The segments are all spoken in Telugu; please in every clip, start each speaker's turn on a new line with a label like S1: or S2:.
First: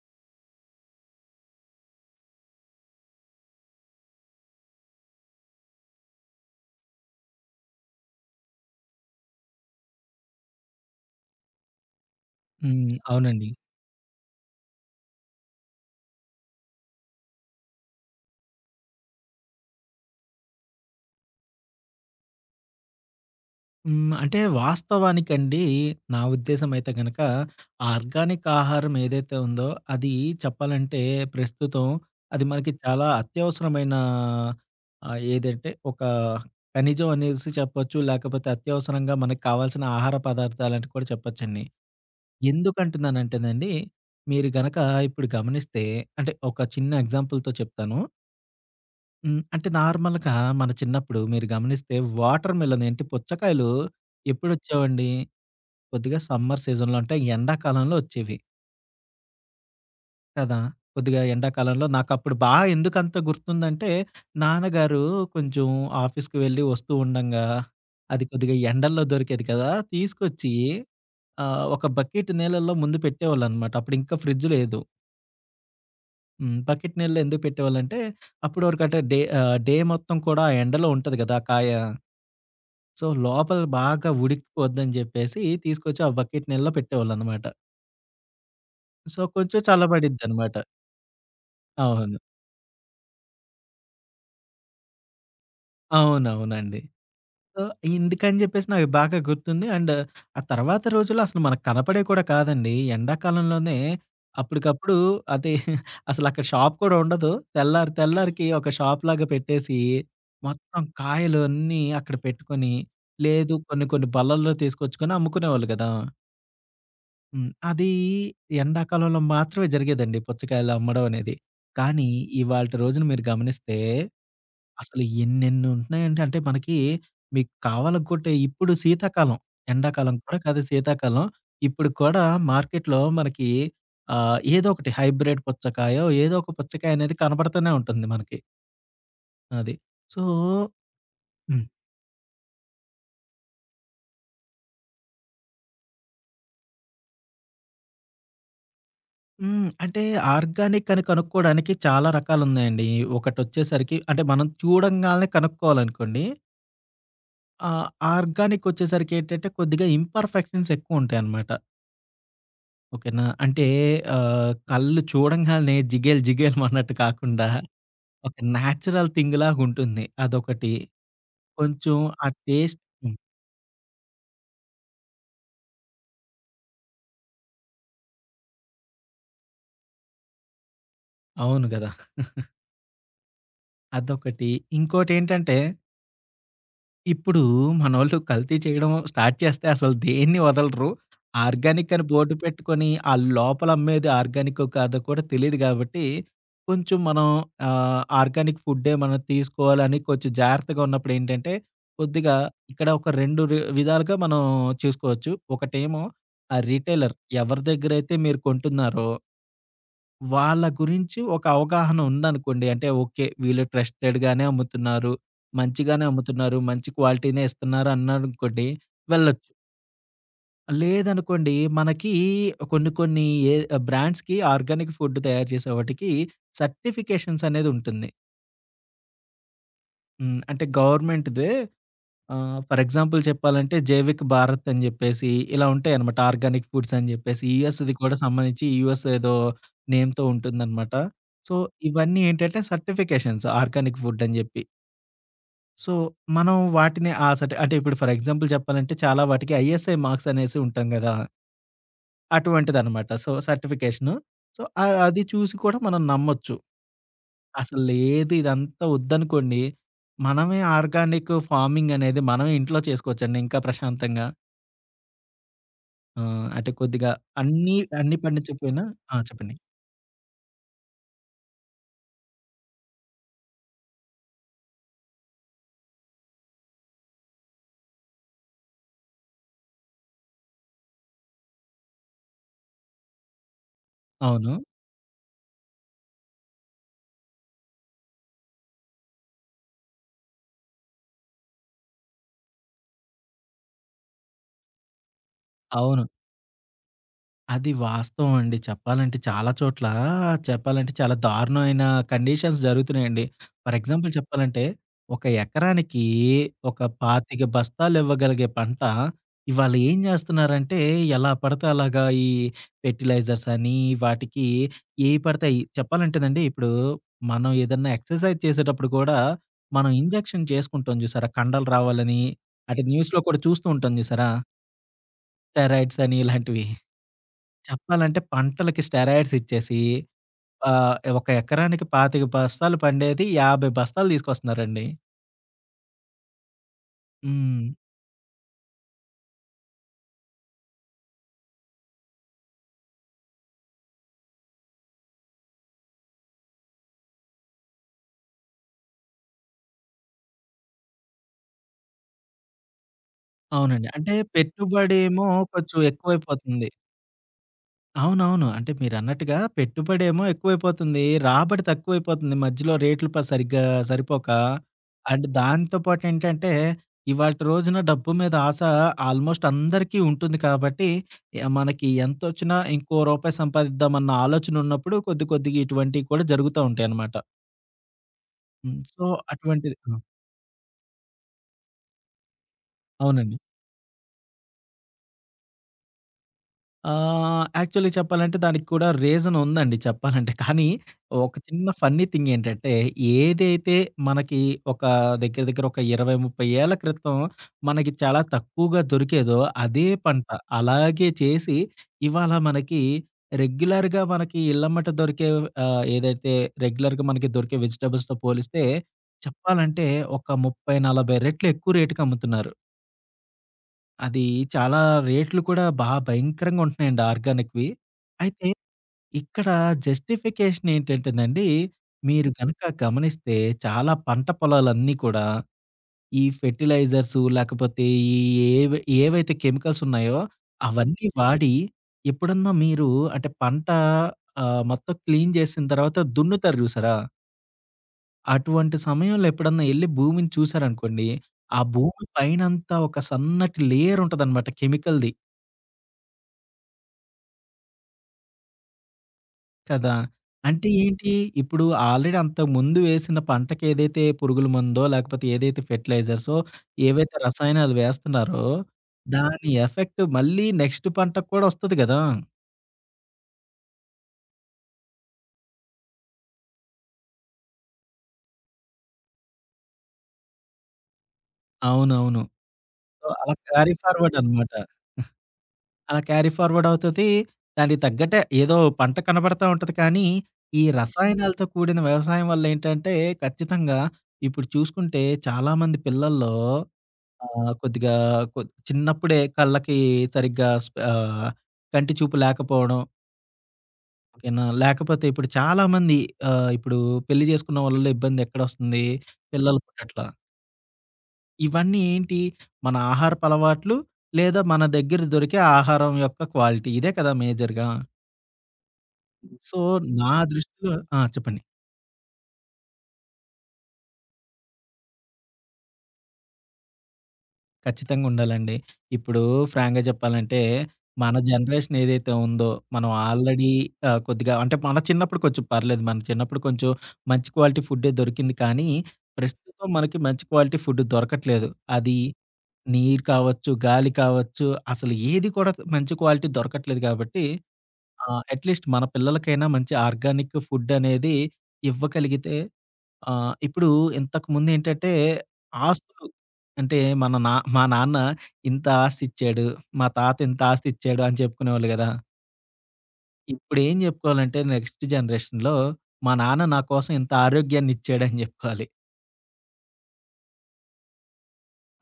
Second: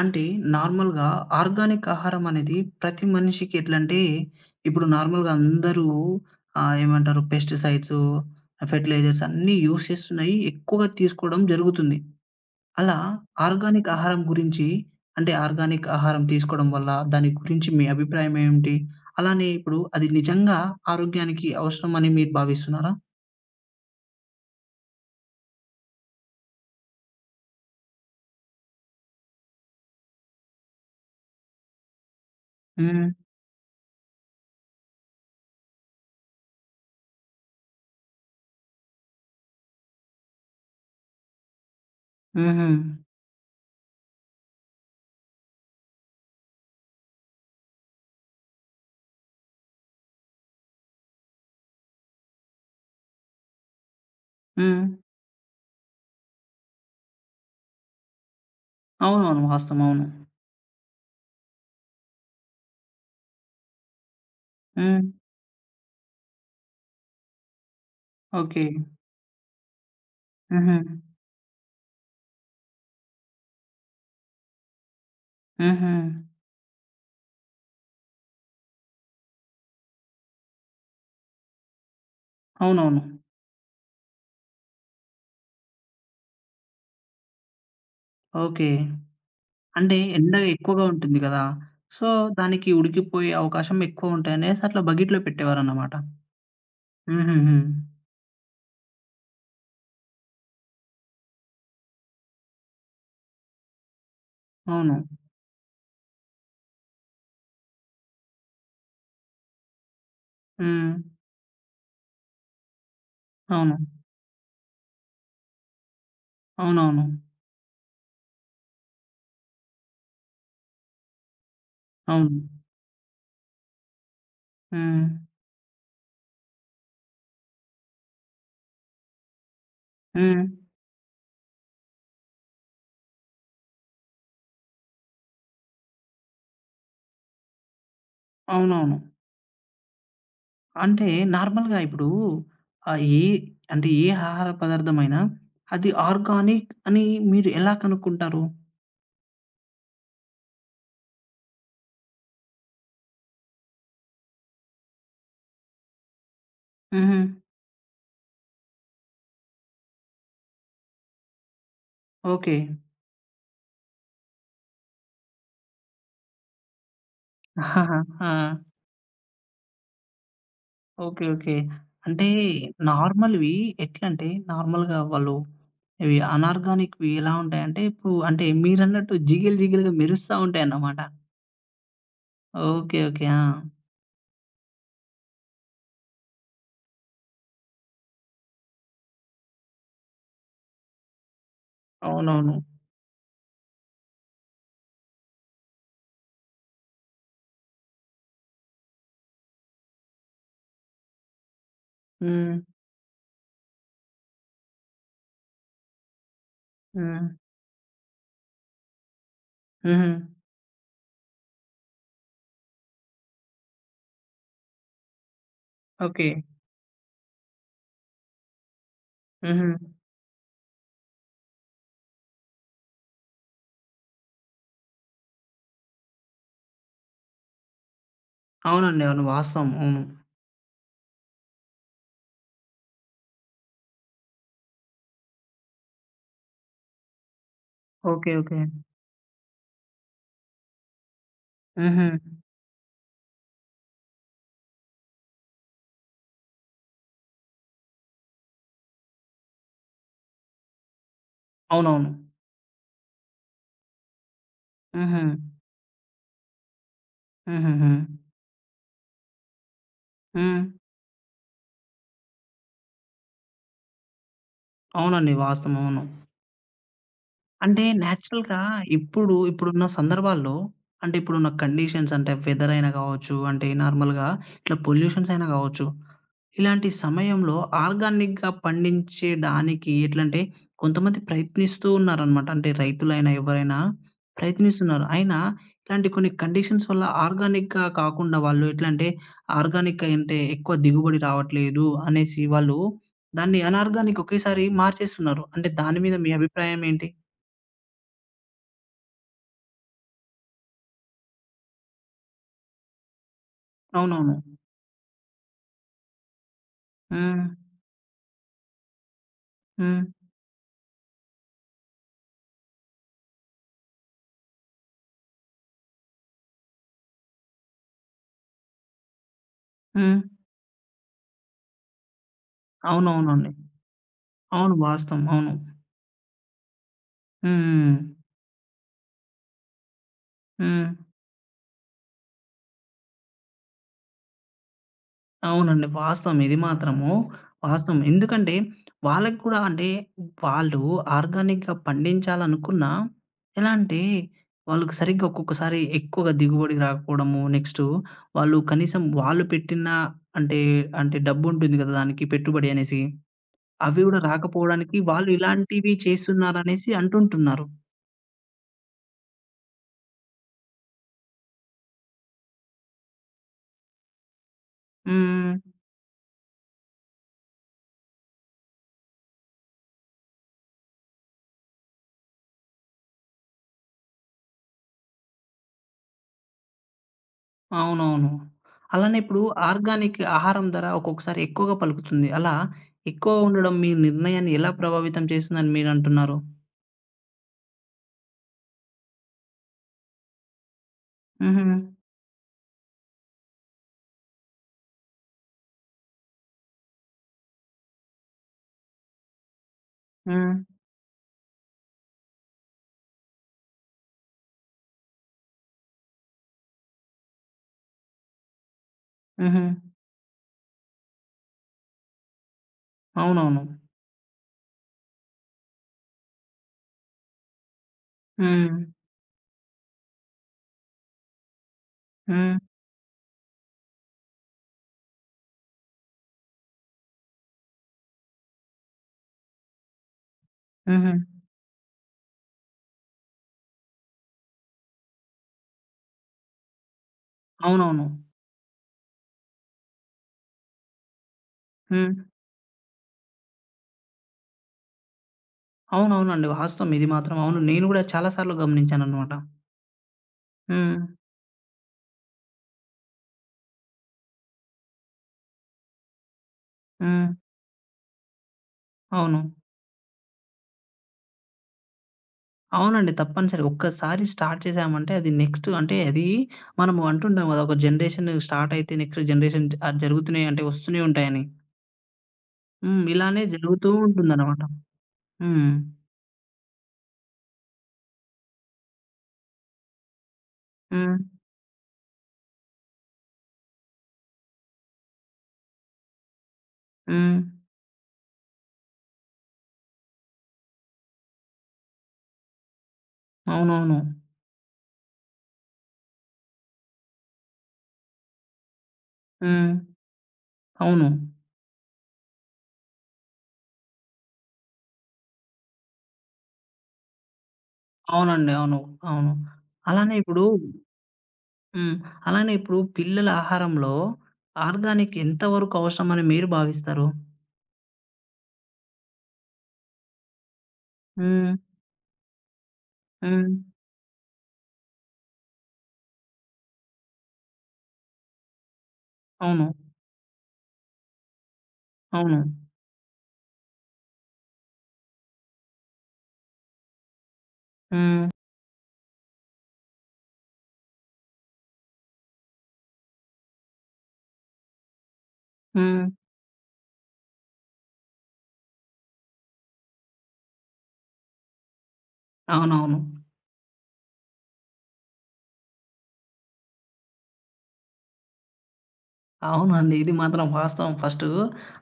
S1: అంటే నార్మల్‌గా ఆర్గానిక్ ఆహారం అనేది ప్రతి మనిషికి ఎట్లంటే, ఇప్పుడు నార్మల్‌గా అందరూ ఏమంటారు పెస్టిసైడ్స్, ఫెర్టిలైజర్స్ అన్నీ యూజ్ చేస్తున్నాయి. ఎక్కువగా తీసుకోవడం జరుగుతుంది.
S2: హ్మ్.
S1: అలా
S2: అవునండి.
S1: ఆర్గానిక్ ఆహారం గురించి అంటే ఆర్గానిక్ ఆహారం తీసుకోవడం వల్ల దాని గురించి మీ అభిప్రాయం ఏమిటి? అలానే ఇప్పుడు అది నిజంగా ఆరోగ్యానికి అవసరం అని మీరు భావిస్తున్నారా?
S2: హ్మ్. అంటే వాస్తవానికండి, నా ఉద్దేశం అయితే గనక ఆర్గానిక్ ఆహారం ఏదైతే ఉందో అది చెప్పాలంటే ప్రస్తుతం అది మనకి చాలా
S1: హ్మ్.
S2: అత్యవసరమైన ఏదంటే ఒక ఖనిజం అనేసి చెప్పొచ్చు. లేకపోతే అత్యవసరంగా మనకు కావాల్సిన ఆహార పదార్థాలని కూడా చెప్పొచ్చండి.
S1: హుహు.
S2: ఎందుకంటున్నానంటేనండి, మీరు గనక ఇప్పుడు గమనిస్తే, అంటే ఒక చిన్న ఎగ్జాంపుల్‌తో చెప్తాను. హ్మ్. అంటే నార్మల్‌గా మన చిన్నప్పుడు మీరు గమనిస్తే వాటర్ మిలన్ ఏంటి పుచ్చకాయలు
S1: హ్మ్.
S2: ఎప్పుడొచ్చేవండి? కొద్దిగా సమ్మర్ సీజన్‌లో అంటే ఎండాకాలంలో వచ్చేవి.
S1: అవునవును. వాస్తవం. అవును.
S2: కదా! కొద్దిగా ఎండాకాలంలో నాకప్పుడు బా ఎందుకంత గుర్తుందంటే,
S1: హ్మ్.
S2: నాన్నగారు కొంచెం ఆఫీస్‌కి వెళ్ళి వస్తూ ఉండంగా, అది కొద్దిగా
S1: ఓకే.
S2: ఎండల్లో దొరికేది కదా! తీసుకొచ్చి
S1: హుహు.
S2: ఒక బకెట్ నీళ్ళల్లో ముందు పెట్టేవాళ్ళనమాట. అప్పుడు ఇంకా ఫ్రిడ్జ్ లేదు.
S1: హుహు.
S2: హ్మ్. బకెట్ నీళ్ళలో ఎందుకు పెట్టేవాళ్ళంటే, అప్పటి వరకు అంటే డే మొత్తం కూడా ఆ ఎండలో ఉంటది కదా! కాయ.
S1: అవునవును.
S2: సో, లోపల బాగా ఉడికిపోద్దని జెప్పేసి తీసుకొచ్చి ఆ బకెట్ నీళ్ళలో పెట్టేవాళ్ళనమాట.
S1: ఓకే.
S2: సో, కొంచెం
S1: అంటే ఎండ
S2: చల్లబడిద్దనమాట.
S1: ఎక్కువగా ఉంటుంది గదా! సో,
S2: అవును.
S1: దానికి ఉడికిపోయే అవకాశం ఎక్కువుంటాయనేసి అట్లా బకెట్‌లో పెట్టేవారన్నమాట.
S2: అవునవునండి.
S1: హుహుహు.
S2: సో, ఇందుకని జెప్పేసి నాకు బాగా గుర్తుంది. అండ్ ఆ తర్వాత రోజుల్లో అసలు మనకు కనపడేవి కూడా కాదండి. ఎండాకాలంలోనే
S1: అవును.
S2: అప్పటికప్పుడు అది అసలక్కడ షాప్ కూడా ఉండదు. తెల్లారి తెల్లారికి ఒక షాప్‌లాగా పెట్టేసి, మొత్తం
S1: హ్మ్.
S2: కాయలు అన్నీ అక్కడ పెట్టుకొని, లేదు
S1: అవును.
S2: కొన్ని కొన్ని బల్లల్లో తీసుకొచ్చుకొని అమ్ముకునేవాళ్ళు గదా!
S1: అవునవును.
S2: హ్మ్. అది ఎండాకాలంలో మాత్రమే జరిగేదండి, పుచ్చకాయలు అమ్మడం అనేది. కానీ
S1: అవును.
S2: ఇవాల్టి రోజున మీరు గమనిస్తే అసలు
S1: హ్మ్.
S2: ఎన్నెన్ని ఉంటున్నాయంటే, అంటే మనకి మీకు కావాలనుకుంటే ఇప్పుడు శీతాకాలం, ఎండాకాలం కూడా
S1: హ్మ్.
S2: కాదు శీతాకాలం. ఇప్పుడు కూడా మార్కెట్‌లో మనకి ఏదో ఒకటి హైబ్రిడ్ పుచ్చకాయో ఏదో ఒక పుచ్చకాయ అనేది కనపడుతూనే ఉంటుంది మనకి.
S1: అవునవును.
S2: అది. సో,
S1: అంటే
S2: హ్మ్.
S1: నార్మల్‌గా ఇప్పుడు ఆహ్, ఏ అంటే ఏ ఆహార పదార్థమైనా అది ఆర్గానిక్ అని మీరు ఎలా కనుక్కుంటారు?
S2: హ్మ్. అంటే ఆర్గానిక్ అని కనుక్కోవడానికి చాలా రకాలున్నాయండి. ఒకటొచ్చేసరికి అంటే మనం చూడంగాల్నే కనుక్కోవాలనుకోండి.
S1: హుహు.
S2: ఆ! ఆర్గానిక్ వచ్చేసరికేంటంటే, కొద్దిగా ఇంపర్ఫెక్షన్స్ ఎక్కువుంటాయనమాట.
S1: ఓకే.
S2: ఓకేనా? అంటే కళ్ళు చూడంగాల్నే జిగేల్ జిగేల్ మన్నట్టు కాకుండా,
S1: ఆహాహా! ఆ!
S2: ఒక నేచురల్ థింగ్ లాగుంటుంది. అదొకటి.
S1: ఓకే. ఓకే.
S2: కొంచెం
S1: అంటే
S2: ఆ టేస్ట్. హ్మ్.
S1: నార్మల్‌వి ఎట్లంటే, నార్మల్‌గా వాళ్ళు ఇవి అనార్గానిక్‌వి ఎలా ఉంటాయంటే, ఇప్పుడు అంటే మీరన్నట్టు జిగేలు జిగేలుగా మెరుస్తా ఉంటాయన్నమాట.
S2: అవును గదా!
S1: ఓకే. ఓకే. ఆ!
S2: అదొకటి. ఇంకోటేంటంటే, ఇప్పుడు మనోళ్ళు కల్తీ చేయడం స్టార్ట్ చేస్తే అసలు దేన్ని వదలరు. ఆర్గానిక్ అని బోర్డు
S1: అవునవును.
S2: పెట్టుకొని, ఆ లోపల అమ్మేది ఆర్గానికో కాదో కూడా తెలీదు గాబట్టి, కొంచెం మనం ఆర్గానిక్ ఫుడ్డే మనం తీసుకోవాలని కొంచెం జాగ్రత్తగా ఉన్నప్పుడేంటంటే, కొద్దిగా
S1: హ్మ్.
S2: ఇక్కడ ఒక 2 రి విధాలుగా మనం చూసుకోవచ్చు. ఒకటేమో ఆ రిటైలర్
S1: హ్మ్.
S2: ఎవరి దగ్గరైతే మీరు కొంటున్నారో
S1: హుహు.
S2: వాళ్ళ గురించి ఒక అవగాహన ఉందనుకోండి. అంటే ఓకే, వీళ్ళు ట్రస్టెడ్‌గానే అమ్ముతున్నారు. మంచిగానే
S1: ఓకే.
S2: అమ్ముతున్నారు. మంచి క్వాలిటీనే ఇస్తున్నారు అన్నారనుకోండి, వెళ్ళొచ్చు.
S1: హుహు.
S2: లేదనుకోండి మనకి కొన్ని కొన్ని ఏ బ్రాండ్స్‌కి ఆర్గానిక్ ఫుడ్ తయారు చేసే వాటికి సర్టిఫికేషన్స్ అనేది ఉంటుంది.
S1: అవునండి. అవును. వాస్తవం. అవును.
S2: హ్మ్. అంటే గవర్నమెంట్‌దే ఫర్ ఎగ్జాంపుల్ చెప్పాలంటే 'జైవిక్ భారత్' అని జెప్పేసి ఇలా ఉంటాయన్నమాట. ఆర్గానిక్ ఫుడ్స్ అని జెప్పేసి యూఎస్‌ది కూడా
S1: ఓకే. ఓకే.
S2: సంబంధించి యూఎస్ ఏదో నేమ్‌తో ఉంటుందన్నమాట. సో,
S1: హుహు.
S2: ఇవన్నీ ఏంటంటే సర్టిఫికేషన్స్ ఆర్గానిక్ ఫుడ్ అని జెప్పి. సో, మనం వాటిని ఆ సర్టి, అంటే ఇప్పుడు ఫర్ ఎగ్జాంపుల్ చెప్పాలంటే చాలా వాటికి ఐఎస్ఐ మార్క్స్ అనేసి ఉంటాం గదా!
S1: అవునవును.
S2: అటువంటిదన్నమాట. So, certification. సో, అది
S1: హుహు.
S2: చూసి కూడా మనం నమ్మొచ్చు. అసలు
S1: హుహుహు.
S2: లేదు ఇదంతా వద్దనుకోండి, మనమే
S1: హ్మ్.
S2: ఆర్గానిక్ ఫార్మింగ్ అనేది మనమే ఇంట్లో చేసుకోవచ్చండి ఇంకా ప్రశాంతంగా.
S1: అవునండి. వాస్తవం. అవును.
S2: ఆ! అంటే కొద్దిగా అన్నీ
S1: అంటే
S2: అన్నీ
S1: నేచురల్‌గా
S2: పండించకపోయినా. ఆ! చెప్పండి.
S1: ఇప్పుడున్న సందర్భాల్లో అంటే, ఇప్పుడున్న కండిషన్స్ అంటే వెదర్ అయినా కావచ్చు, అంటే నార్మల్‌గా ఇట్లా పొల్యూషన్స్ అయినా కావచ్చు. ఇలాంటి సమయంలో ఆర్గానిక్‌గా పండించేడానికి ఎట్లంటే, కొంతమంది ప్రయత్నిస్తూ ఉన్నారనమాట. అంటే రైతులైనా, ఎవరైనా
S2: అవును.
S1: ప్రయత్నిస్తున్నారు. అయినా ఇలాంటి కొన్ని కండిషన్స్ వల్ల ఆర్గానిక్‌గా కాకుండా వాళ్ళు ఎట్లంటే, ఆర్గానిక్ అంటే ఎక్కువ దిగుబడి రావట్లేదు అనేసి వాళ్ళు దాన్ని అనార్గానిక్ ఒకేసారి మార్చేస్తున్నారు. అంటే దాని
S2: అవును.
S1: మీద మీ అభిప్రాయం ఏంటి?
S2: అది వాస్తవం అండి. చెప్పాలంటే చాలా చోట్ల, చెప్పాలంటే చాలా దారుణమైన కండిషన్స్ జరుగుతున్నాయండి. ఫర్ ఎగ్జాంపుల్
S1: అవునవును.
S2: చెప్పాలంటే ఒక ఎకరానికి ఒక
S1: హ్మ్.
S2: 25 బస్తాలు ఇవ్వగలిగే పంట ఇవాళ ఏం
S1: హ్మ్.
S2: జేస్తున్నారంటే ఎలా పడితే అలాగా ఈ ఫెర్టిలైజర్స్ అని వాటికి ఏవి పడితే అయి చెప్పాలంటేనండి, ఇప్పుడు మనం ఏదన్నా ఎక్సర్సైజ్ చేసేటప్పుడు కూడా మనం
S1: హ్మ్.
S2: ఇంజెక్షన్ చేసుకుంటాం జూసారా? కండలు రావాలని. అటు న్యూస్‌లో కూడా
S1: అవునవునండి.
S2: చూస్తూ ఉంటాం జూసారా?
S1: అవును. వాస్తవం. అవును.
S2: స్టెరాయిడ్స్ అని ఇలాంటివి.
S1: హ్మ్.
S2: చెప్పాలంటే పంటలకి స్టెరాయిడ్స్ ఇచ్చేసి
S1: హ్మ్.
S2: ఒక ఎకరానికి 25 బస్తాలు పండేది 50 బస్తాలు తీసుకొస్తున్నారండి.
S1: అవునండి. వాస్తవం ఇది మాత్రము
S2: హ్మ్.
S1: వాస్తవం. ఎందుకంటే వాళ్ళకి కూడా అంటే వాళ్ళు ఆర్గానిక్‌గా పండించాలనుకున్నా ఎలా అంటే వాళ్ళకి సరిగ్గా ఒక్కొక్కసారి ఎక్కువగా దిగుబడి రాకపోవడము. నెక్స్టు వాళ్ళు కనీసం వాళ్ళు పెట్టిన అంటే, డబ్బుంటుంది కదా! దానికి పెట్టుబడి అనేసి.
S2: అవునండి.
S1: అవి
S2: అంటే
S1: కూడా రాకపోవడానికి
S2: పెట్టుబడేమో
S1: వాళ్ళు
S2: కొంచెం
S1: ఇలాంటివి
S2: ఎక్కువైపోతుంది.
S1: చేస్తున్నారనేసి అంటుంటున్నారు.
S2: అవునవును. అంటే మీరన్నట్టుగా పెట్టుబడేమో ఎక్కువైపోతుంది. రాబడి తక్కువైపోతుంది. మధ్యలో రేట్లు సరిగ్గా సరిపోక. అండ్
S1: హ్మ్.
S2: దాంతో పాటేంటంటే, ఇవాల్టి రోజున డబ్బు మీద ఆశ ఆల్మోస్ట్ అందరికీ ఉంటుంది కాబట్టి, యాహ్, మనకి ఎంతొచ్చినా ఇంకో రూపాయి సంపాదిద్దామన్న ఆలోచనున్నప్పుడు కొద్ది కొద్దిగా ఇటువంటివి కూడా జరుగుతా ఉంటాయనమాట.
S1: అవునవును.
S2: హ్మ్. సో,
S1: అలానే ఇప్పుడు
S2: అటువంటిది. ఆ!
S1: ఆర్గానిక్ ఆహారం ధర ఒక్కొక్కసారి ఎక్కువగా పలుకుతుంది. అలా
S2: అవునండి.
S1: ఎక్కువ ఉండడం మీ నిర్ణయాన్ని ఎలా ప్రభావితం చేసిందని మీరంటున్నారు?
S2: యాక్చువల్లీ చెప్పాలంటే దానికి కూడా రీజన్ ఉందండి చెప్పాలంటే. కానీ ఒక చిన్న
S1: హుహు.
S2: ఫన్నీ థింగ్ ఏంటంటే, ఏదైతే మనకి ఒక దగ్గర దగ్గర ఒక 20, 30 ఏళ్ల క్రితం మనకి చాలా తక్కువగా దొరికేదో, అదే పంట
S1: హ్మ్.
S2: అలాగే చేసి ఇవాళ మనకి రెగ్యులర్‌గా మనకి ఇళ్ళమ్మట దొరికే ఏదైతే రెగ్యులర్‌గా మనకి దొరికే వెజిటబుల్స్‌తో పోలిస్తే
S1: హుహు.
S2: చెప్పాలంటే ఒక 30, 40 రెట్లు ఎక్కువ రేటుకి అమ్ముతున్నారు.
S1: అవునవును.
S2: అది, చాలా రేట్లు కూడా బా భయంకరంగా ఉంటున్నాయండి ఆర్గానిక్‌వి. అయితే
S1: హ్మ్.
S2: ఇక్కడ జస్టిఫికేషన్ ఏంటంటేనండి, మీరు
S1: హ్మ్.
S2: గనక గమనిస్తే చాలా పంట పొలాలన్నీ కూడా ఈ ఫెర్టిలైజర్స్ లేకపోతే ఈ ఏవి ఏవైతే కెమికల్స్ ఉన్నాయో అవన్నీ
S1: హుహు.
S2: వాడి ఎప్పుడన్నా మీరు, అంటే పంట మొత్తం క్లీన్ చేసిన తర్వాత దున్నుతారు చూసారా?
S1: అవునవును.
S2: అటువంటి సమయంలో ఎప్పుడన్నా ఎళ్లి భూమిని చూసారనుకోండి, ఆ భూమి
S1: హ్మ్.
S2: పైనంతా ఒక సన్నటి లేయర్ ఉంటదనమాట కెమికల్‌ది.
S1: అవునవునండి. వాస్తవం ఇది మాత్రం అవును. నేను గూడా చాలా సార్లు గమనించాననమాట.
S2: కదా! అంటే
S1: హ్మ్.
S2: ఏంటి? ఇప్పుడు ఆల్రెడీ అంతకుముందు వేసిన పంటకేదైతే పురుగుల మందో, లేకపోతే ఏదైతే ఫెర్టిలైజర్సో, ఏవైతే
S1: హ్మ్.
S2: రసాయనాలు వేస్తున్నారో,
S1: అవును.
S2: దాని ఎఫెక్ట్ మళ్ళీ నెక్స్ట్ పంటకు కూడా వస్తది కదా!
S1: అవునండి. తప్పనిసరి. ఒక్కసారి స్టార్ట్ చేసామంటే అది నెక్స్ట్ అంటే అది మనము అంటుంటాం గదా! ఒక జనరేషన్ స్టార్ట్ అయితే నెక్స్ట్ జనరేషన్ జరుగుతున్నాయి అంటే వస్తూనే ఉంటాయని.
S2: అవునవును.
S1: హ్మ్.
S2: సో, అలా
S1: ఇలానే
S2: క్యారీ
S1: జరుగుతూ
S2: ఫార్వర్డ్ అనమాట.
S1: ఉంటుందనమాట. హ్మ్.
S2: అలా క్యారీ ఫార్వర్డ్ అవుతది. దానికి తగ్గట్టే ఏదో పంట కనబడతా ఉంటది కానీ, ఈ
S1: హ్మ్.
S2: రసాయనాలతో కూడిన వ్యవసాయం వల్లేంటంటే, ఖచ్చితంగా ఇప్పుడు చూసుకుంటే చాలామంది పిల్లల్లో ఆ!
S1: హ్మ్.
S2: కొద్దిగా కొ చిన్నప్పుడే కళ్ళకి సరిగ్గా కంటి చూపు లేకపోవడం.
S1: అవునవును.
S2: ఓకేనా. లేకపోతే ఇప్పుడు చాలామంది ఇప్పుడు పెళ్లి చేసుకున్న వాళ్ళలో ఇబ్బంది ఎక్కడొస్తుంది? పిల్లలు
S1: హ్మ్.
S2: పుట్టట్ల.
S1: అవును.
S2: ఇవన్నీ ఏంటి? మన ఆహారపు అలవాట్లు లేదా మన దగ్గర దొరికే ఆహారం యొక్క క్వాలిటీ. ఇదే కదా మేజర్‌గా.
S1: అవునండి. అవును. అవును.
S2: సో, నా
S1: అలానే ఇప్పుడు
S2: దృష్టిలో. ఆ! చెప్పండి.
S1: హ్మ్. అలానే ఇప్పుడు పిల్లల ఆహారంలో ఆర్గానిక్ ఎంత వరకు అవసరమని మీరు భావిస్తారు?
S2: ఖచ్చితంగా ఉండాలండి. ఇప్పుడు ఫ్రాంక్‌గా చెప్పాలంటే, మన
S1: హ్మ్.
S2: జనరేషన్ ఏదైతే ఉందో, మనం ఆల్రెడీ
S1: హ్మ్.
S2: కొద్దిగా అంటే మన చిన్నప్పుడు కొంచెం పర్లేదు. మన చిన్నప్పుడు కొంచెం మంచి క్వాలిటీ ఫుడ్డే దొరికింది. కానీ, ప్రస్తుతం
S1: అవును.
S2: మనకి మంచి క్వాలిటీ ఫుడ్ దొరకట్లేదు. అది
S1: అవును.
S2: నీరు కావచ్చు, గాలి కావచ్చు, అసలు ఏది కూడా మంచి క్వాలిటీ దొరకట్లేదు కాబట్టి,
S1: హ్మ్.
S2: అట్‌లీస్ట్ మన పిల్లలకైనా మంచి ఆర్గానిక్ ఫుడ్ అనేది ఇవ్వగలిగితే. ఆ! ఇప్పుడు ఇంతకుముందేంటంటే హ్మ్.
S1: హ్మ్.
S2: ఆస్తులు, అంటే నా మా నాన్న ఇంత ఆస్తిచ్చాడు, మా తాత ఇంత ఆస్తిచ్చాడు అని చెప్పుకునేవాళ్ళు గదా!
S1: అవునవును.
S2: ఇప్పుడేం జెప్పుకోవాలంటే నెక్స్ట్ జనరేషన్‌లో మా నాన్న నా కోసం ఇంత ఆరోగ్యాన్నిచ్చాడని జెప్పుకోవాలి.
S1: అవునండి. ఇది మాత్రం వాస్తవం. ఫస్టు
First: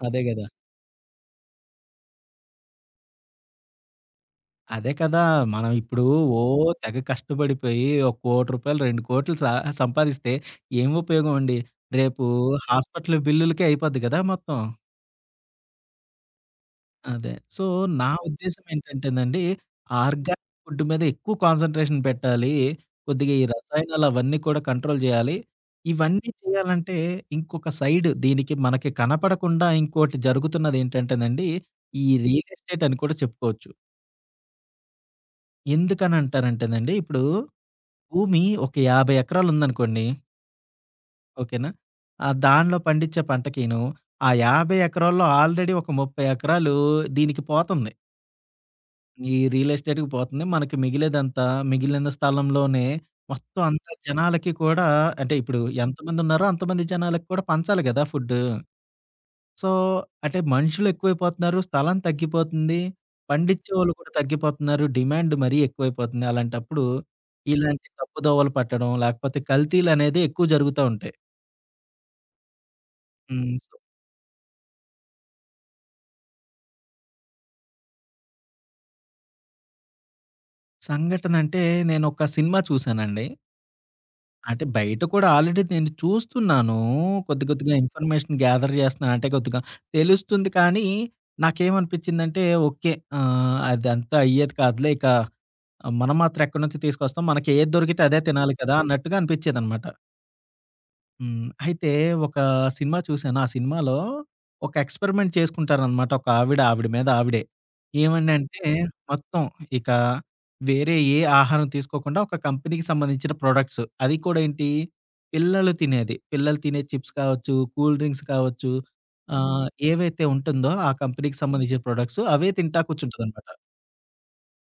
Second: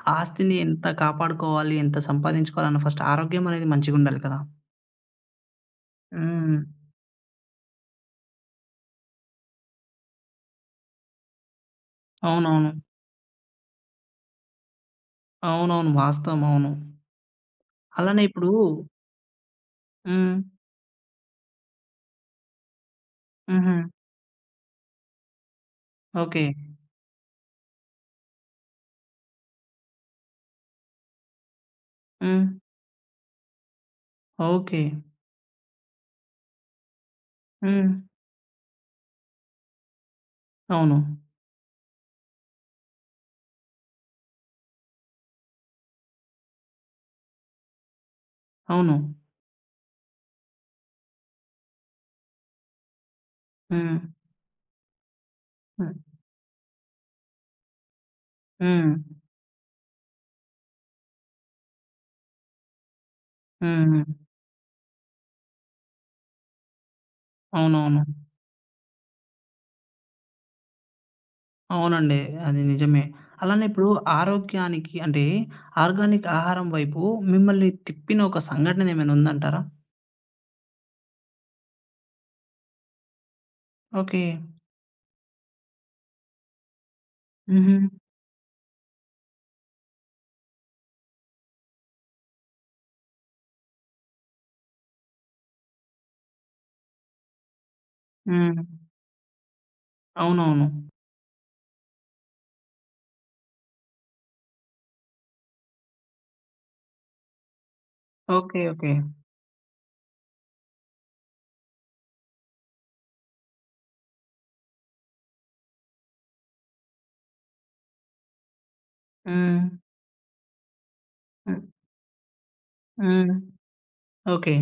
S2: అదే గదా!
S1: ఆస్తిని ఎంత కాపాడుకోవాలి, ఎంత సంపాదించుకోవాలన్న ఫస్ట్ ఆరోగ్యం అనేది మంచిగుండాలి కదా!
S2: అదే కదా! మనం ఇప్పుడు ఓ
S1: హ్మ్.
S2: తెగ కష్టపడిపోయి ఒక రూ. 1,00,00,000, 2,00,00,000 సంపాదిస్తే ఏం ఉపయోగం అండి? రేపు
S1: అవునవును.
S2: హాస్పిటల్ బిల్లులకే అయిపోద్ది గదా! మొత్తం.
S1: అవునవును. వాస్తవం. అవును.
S2: అదే. సో, నా
S1: అలానే ఇప్పుడు
S2: ఉద్దేశ్యం ఏంటంటేనండి,
S1: హ్మ్.
S2: ఆర్గానిక్ ఫుడ్ మీద ఎక్కువ కాన్సంట్రేషన్ పెట్టాలి. కొద్దిగా ఈ
S1: హుహు.
S2: రసాయనాలవన్నీ కూడా కంట్రోల్ జేయాలి. ఇవన్నీ
S1: ఓకే.
S2: చేయాలంటే, ఇంకొక సైడ్ దీనికి మనకి కనపడకుండా ఇంకోటి జరుగుతున్నదేంటంటేనండి, ఈ
S1: హ్మ్.
S2: రియల్ ఎస్టేట్ అని కూడా చెప్పుకోవచ్చు.
S1: ఓకే.
S2: ఎందుకనంటారంటేనండి, ఇప్పుడు
S1: హ్మ్.
S2: భూమి ఒక 50 ఎకరాలుందనుకోండి,
S1: అవును.
S2: ఓకేనా? దానిలో పండించే పంటకిను, ఆ 50 ఎకరాల్లో ఆల్రెడీ ఒక 30 ఎకరాలు దీనికి పోతుంది.
S1: అవును.
S2: ఈ రియల్ ఎస్టేట్‌కి పోతుంది. మనకి మిగిలేదంతా, మిగిలిన స్థలంలోనే మొత్తం అంతా
S1: హ్మ్.
S2: జనాలకి కూడా, అంటే ఇప్పుడు
S1: హ్మ్.
S2: ఎంతమంది ఉన్నారో అంతమంది జనాలకి కూడా పంచాలి గదా! ఫుడ్డు.
S1: హ్మ్.
S2: సో, అంటే మనుషులు ఎక్కువైపోతున్నారు. స్థలం తగ్గిపోతుంది. పండించేవాళ్ళు
S1: హ్మ్.
S2: కూడా తగ్గిపోతున్నారు. డిమాండ్ మరీ ఎక్కువైపోతుంది. అలాంటప్పుడు ఇలాంటి
S1: అవునవును.
S2: తప్పుదోవలు పట్టడం లేకపోతే కల్తీలనేది ఎక్కువ జరుగుతా ఉంటాయి.
S1: అవునండి. అది నిజమే.
S2: హ్మ్.
S1: అలానే
S2: సో,
S1: ఇప్పుడు ఆరోగ్యానికి అంటే ఆర్గానిక్ ఆహారం వైపు మిమ్మల్ని తిప్పిన ఒక సంఘటన ఏమైనా ఉందంటారా?
S2: సంఘటనంటే నేనొక సినిమా చూసానండి.
S1: ఓకే.
S2: అంటే బయట కూడా ఆల్రెడీ నేను చూస్తున్నాను. కొద్ది కొద్దిగా
S1: హుహు.
S2: ఇన్ఫర్మేషన్ గ్యాదర్ చేస్తున్నాను. అంటే కొద్దిగా తెలుస్తుంది కానీ, నాకేమనిపించిందంటే ఓకే, అదంతా అయ్యేది కాదులే. ఇక మనం మాత్రం ఎక్కడి నుంచి తీసుకొస్తాం. మనకి ఏది దొరికితే అదే తినాలి
S1: హ్మ్.
S2: కదా! అన్నట్టుగా అనిపించేదనమాట.
S1: అవునవును.
S2: హ్మ్. అయితే ఒక సినిమా చూసాను. ఆ సినిమాలో ఒక ఎక్స్‌పెరిమెంట్ చేసుకుంటారనమాట. ఒక ఆవిడ, ఆవిడ మీద ఆవిడే.
S1: ఓకే.
S2: ఏమనంటే
S1: ఓకే.
S2: మొత్తం ఇక వేరే ఏ ఆహారం తీసుకోకుండా ఒక కంపెనీకి సంబంధించిన ప్రొడక్ట్స్. అది కూడా ఏంటి, పిల్లలు తినేది. పిల్లలు తినే చిప్స్ కావచ్చు, కూల్ డ్రింక్స్ కావచ్చు,
S1: హ్మ్.
S2: ఏవైతే ఉంటుందో ఆ కంపెనీకి
S1: హ్మ్.
S2: సంబంధించిన ప్రొడక్ట్స్ అవే తింటా
S1: హ్మ్.
S2: కూర్చుంటదనమాట.
S1: ఓకే.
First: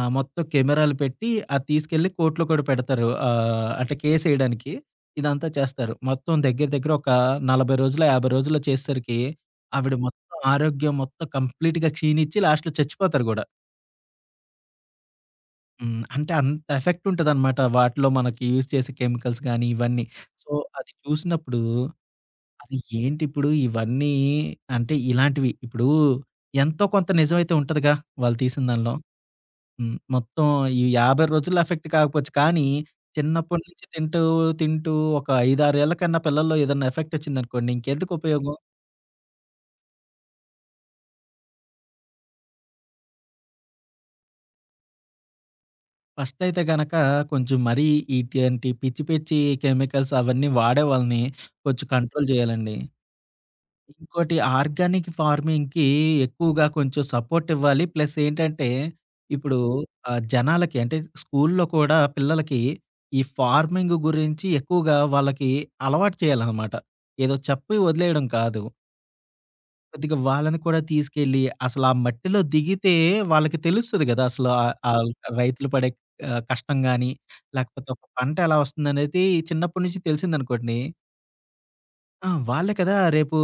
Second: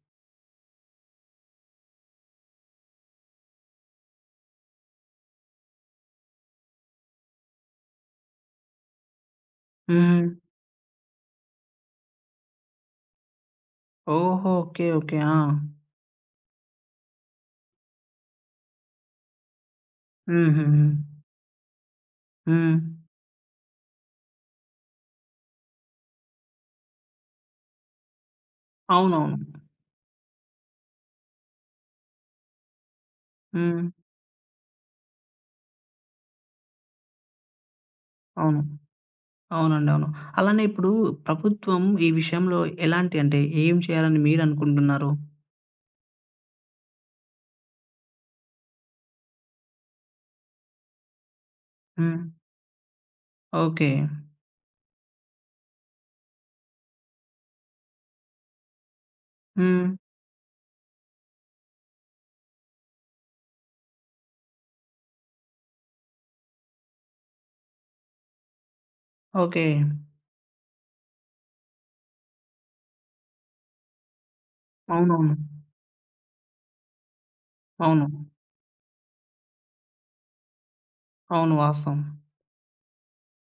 S2: ఆ! మొత్తం కెమెరాలు పెట్టి అది తీసుకెళ్ళి కోర్ట్‌లో కూడా పెడతారు. అంటే కేసేయడానికి ఇదంతా చేస్తారు. మొత్తం దగ్గర దగ్గర ఒక 40 రోజులో, 50 రోజుల్లో చేసేసరికి ఆవిడ మొత్తం
S1: హ్మ్.
S2: ఆరోగ్యం మొత్తం కంప్లీట్‌గా క్షీణించి లాస్ట్‌లో చచ్చిపోతారు గూడా.
S1: ఓహో! ఓకే. ఓకే. ఆ!
S2: హ్మ్. అంటే అంత ఎఫెక్ట్ ఉంటదనమాట. వాటిలో మనకి యూజ్ చేసే కెమికల్స్ గానీ ఇవన్నీ. సో,
S1: హుహుహు.
S2: అది చూసినప్పుడు అది
S1: హ్మ్.
S2: ఏంటిప్పుడు ఇవన్నీ, అంటే ఇలాంటివి ఇప్పుడు ఎంతో కొంత నిజమైతే ఉంటదిగా! వాళ్ళు తీసిన దానిలో.
S1: అవునవును.
S2: హ్మ్. మొత్తం ఈ 50 రోజుల్లో ఎఫెక్ట్ కాకపోవచ్చు. కానీ, చిన్నప్పటి
S1: హ్మ్.
S2: నుంచి తింటూ, తింటూ ఒక 5, 6 ఏళ్ల కన్నా పిల్లల్లో ఏదన్నా ఎఫెక్ట్ వచ్చిందనుకోండి ఇంకెందుకు ఉపయోగం?
S1: అవును. అవునండి. అవును. అలానే ఇప్పుడు ప్రభుత్వం ఈ విషయంలో ఎలాంటి అంటే ఏం చేయాలని మీరనుకుంటున్నారు?
S2: ఫస్ట్ అయితే గనక కొంచెం మరీ ఇటువంటి పిచ్చి, పిచ్చి కెమికల్స్ అవన్నీ వాడే వాళ్ళని కొంచెం
S1: హ్మ్.
S2: కంట్రోల్ చేయాలండి.
S1: ఓకే.
S2: ఇంకోటి ఆర్గానిక్ ఫార్మింగ్‌కి ఎక్కువగా కొంచెం సపోర్ట్ ఇవ్వాలి. ప్లస్ ఏంటంటే, ఇప్పుడు
S1: హ్మ్.
S2: జనాలకి అంటే స్కూల్‌లో కూడా పిల్లలకి ఈ ఫార్మింగ్ గురించి ఎక్కువగా వాళ్ళకి అలవాటు చేయాలనమాట. ఏదో చెప్పి వదిలేయడం కాదు.
S1: ఓకే.
S2: కొద్దిగా వాళ్ళని కూడా తీసుకెళ్ళి అసలు ఆ మట్టిలో దిగితే వాళ్ళకి తెలుస్తది గదా! అసలు ఆహ్, ఆహ్,
S1: అవునవును.
S2: రైతులు పడే కష్టం గాని, లేకపోతే ఒక
S1: అవును.
S2: పంట ఎలా వస్తుందనేది చిన్నప్పటి నుంచి తెలిసిందనుకోండి.
S1: అవును. వాస్తవం.
S2: ఆ! వాళ్ళే కదా! రేపు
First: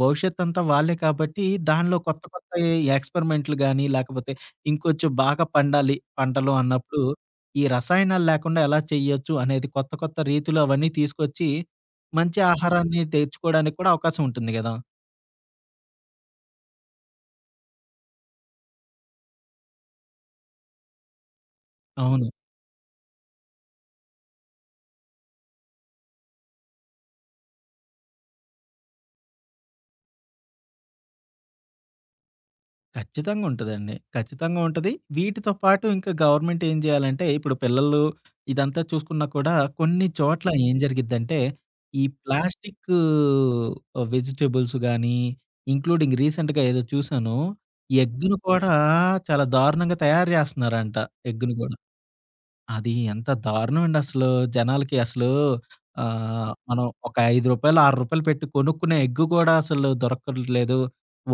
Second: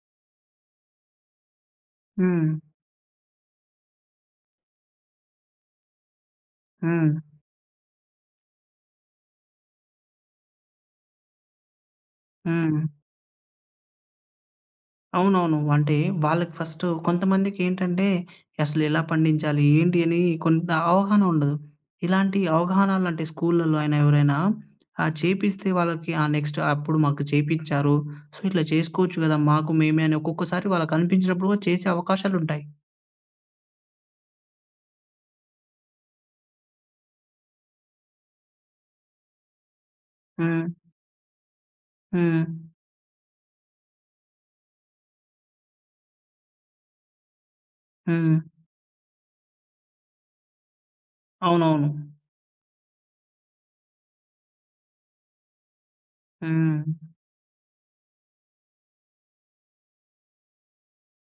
S2: భవిష్యత్తంతా వాళ్ళే కాబట్టి, దానిలో కొత్త కొత్త
S1: హ్మ్.
S2: ఎక్స్‌పెరిమెంట్‌లు గాని, లేకపోతే ఇంకొంచెం బాగా పండాలి పంటలు అన్నప్పుడు,
S1: హ్మ్.
S2: ఈ రసాయనాలు లేకుండా ఎలా చేయొచ్చు అనేది కొత్త కొత్త రీతులు అవన్నీ తీసుకొచ్చి, మంచి
S1: హ్మ్.
S2: ఆహారాన్ని తెచ్చుకోవడానికి కూడా అవకాశం ఉంటుంది గదా!
S1: అవునవును. అంటే వాళ్ళకి ఫస్ట్ కొంతమందికేంటంటే, అసలెలా పండించాలి? ఏంటి? అని కొంత అవగాహన ఉండదు.
S2: అవును.
S1: ఇలాంటి అవగాహన లాంటి స్కూళ్ళలో అయినా ఎవరైనా చేపిస్తే వాళ్ళకి ఆ! నెక్స్ట్ అప్పుడు మాకు చేపిచ్చారు. సో, ఇట్లా చేసుకోవచ్చు గదా! మాకు మేమే అని ఒక్కొక్కసారి వాళ్ళకనిపించినప్పుడు కూడా చేసే అవకాశాలుంటాయి.
S2: ఖచ్చితంగా ఉంటదండి. ఖచ్చితంగా ఉంటది. వీటితో పాటు ఇంకా గవర్నమెంట్ ఏం జేయాలంటే, ఇప్పుడు పిల్లలు ఇదంతా చూసుకున్నా కూడా కొన్ని చోట్ల హ్మ్.
S1: హ్మ్.
S2: ఏం జరిగిద్దంటే, ఈ
S1: హ్మ్.
S2: ప్లాస్టికు వెజిటబుల్స్ గానీ, ఇంక్లూడింగ్ రీసెంట్‌గా ఏదో చూసాను. ఎగ్గును
S1: హ్మ్.
S2: కూడా చాలా దారుణంగా తయారు జేస్తన్నారంట. ఎగ్గును గూడా.
S1: అవునవును.
S2: అది ఎంత దారుణం అండి అసలు. జనాలకి అసలు మనం
S1: హ్మ్.
S2: ఒక రూ. 5, రూ. 6 పెట్టి కొనుక్కునే ఎగ్ కూడా అసలు దొరకట్లేదు.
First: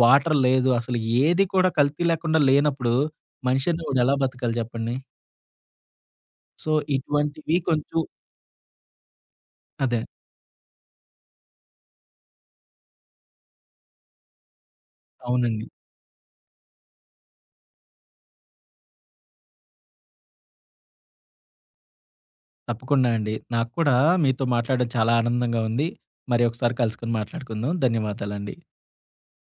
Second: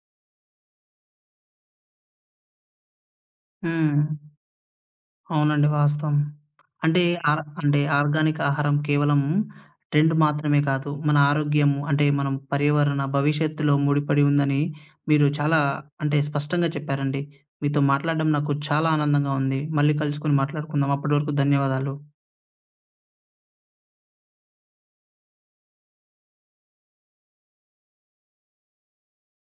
S2: వాటర్ లేదు. అసలు ఏది కూడా కల్తీ లేకుండా లేనప్పుడు మనిషనేవాడు
S1: హ్మ్.
S2: ఎలా బతకాలి చెప్పండి?
S1: అవునండి. వాస్తవం.
S2: సో,
S1: అంటే
S2: ఇటువంటివి కొంచెం
S1: ఆర్గానిక్ ఆహారం కేవలం
S2: అదే.
S1: ట్రెండ్ మాత్రమే కాదు. మన ఆరోగ్యం అంటే మనం పర్యావరణ భవిష్యత్తులో ముడిపడి ఉందని మీరు చాలా
S2: అవునండి.
S1: అంటే స్పష్టంగా చెప్పారండి. మీతో మాట్లాడడం నాకు చాలా ఆనందంగా ఉంది. మళ్ళీ కలుసుకొని మాట్లాడుకుందాం. అప్పటి వరకు ధన్యవాదాలు.
S2: తప్పకుండా అండి. నాకు కూడా మీతో మాట్లాడడం చాలా ఆనందంగా ఉంది. మరి ఒకసారి కలుసుకొని మాట్లాడుకుందాం. ధన్యవాదాలండి.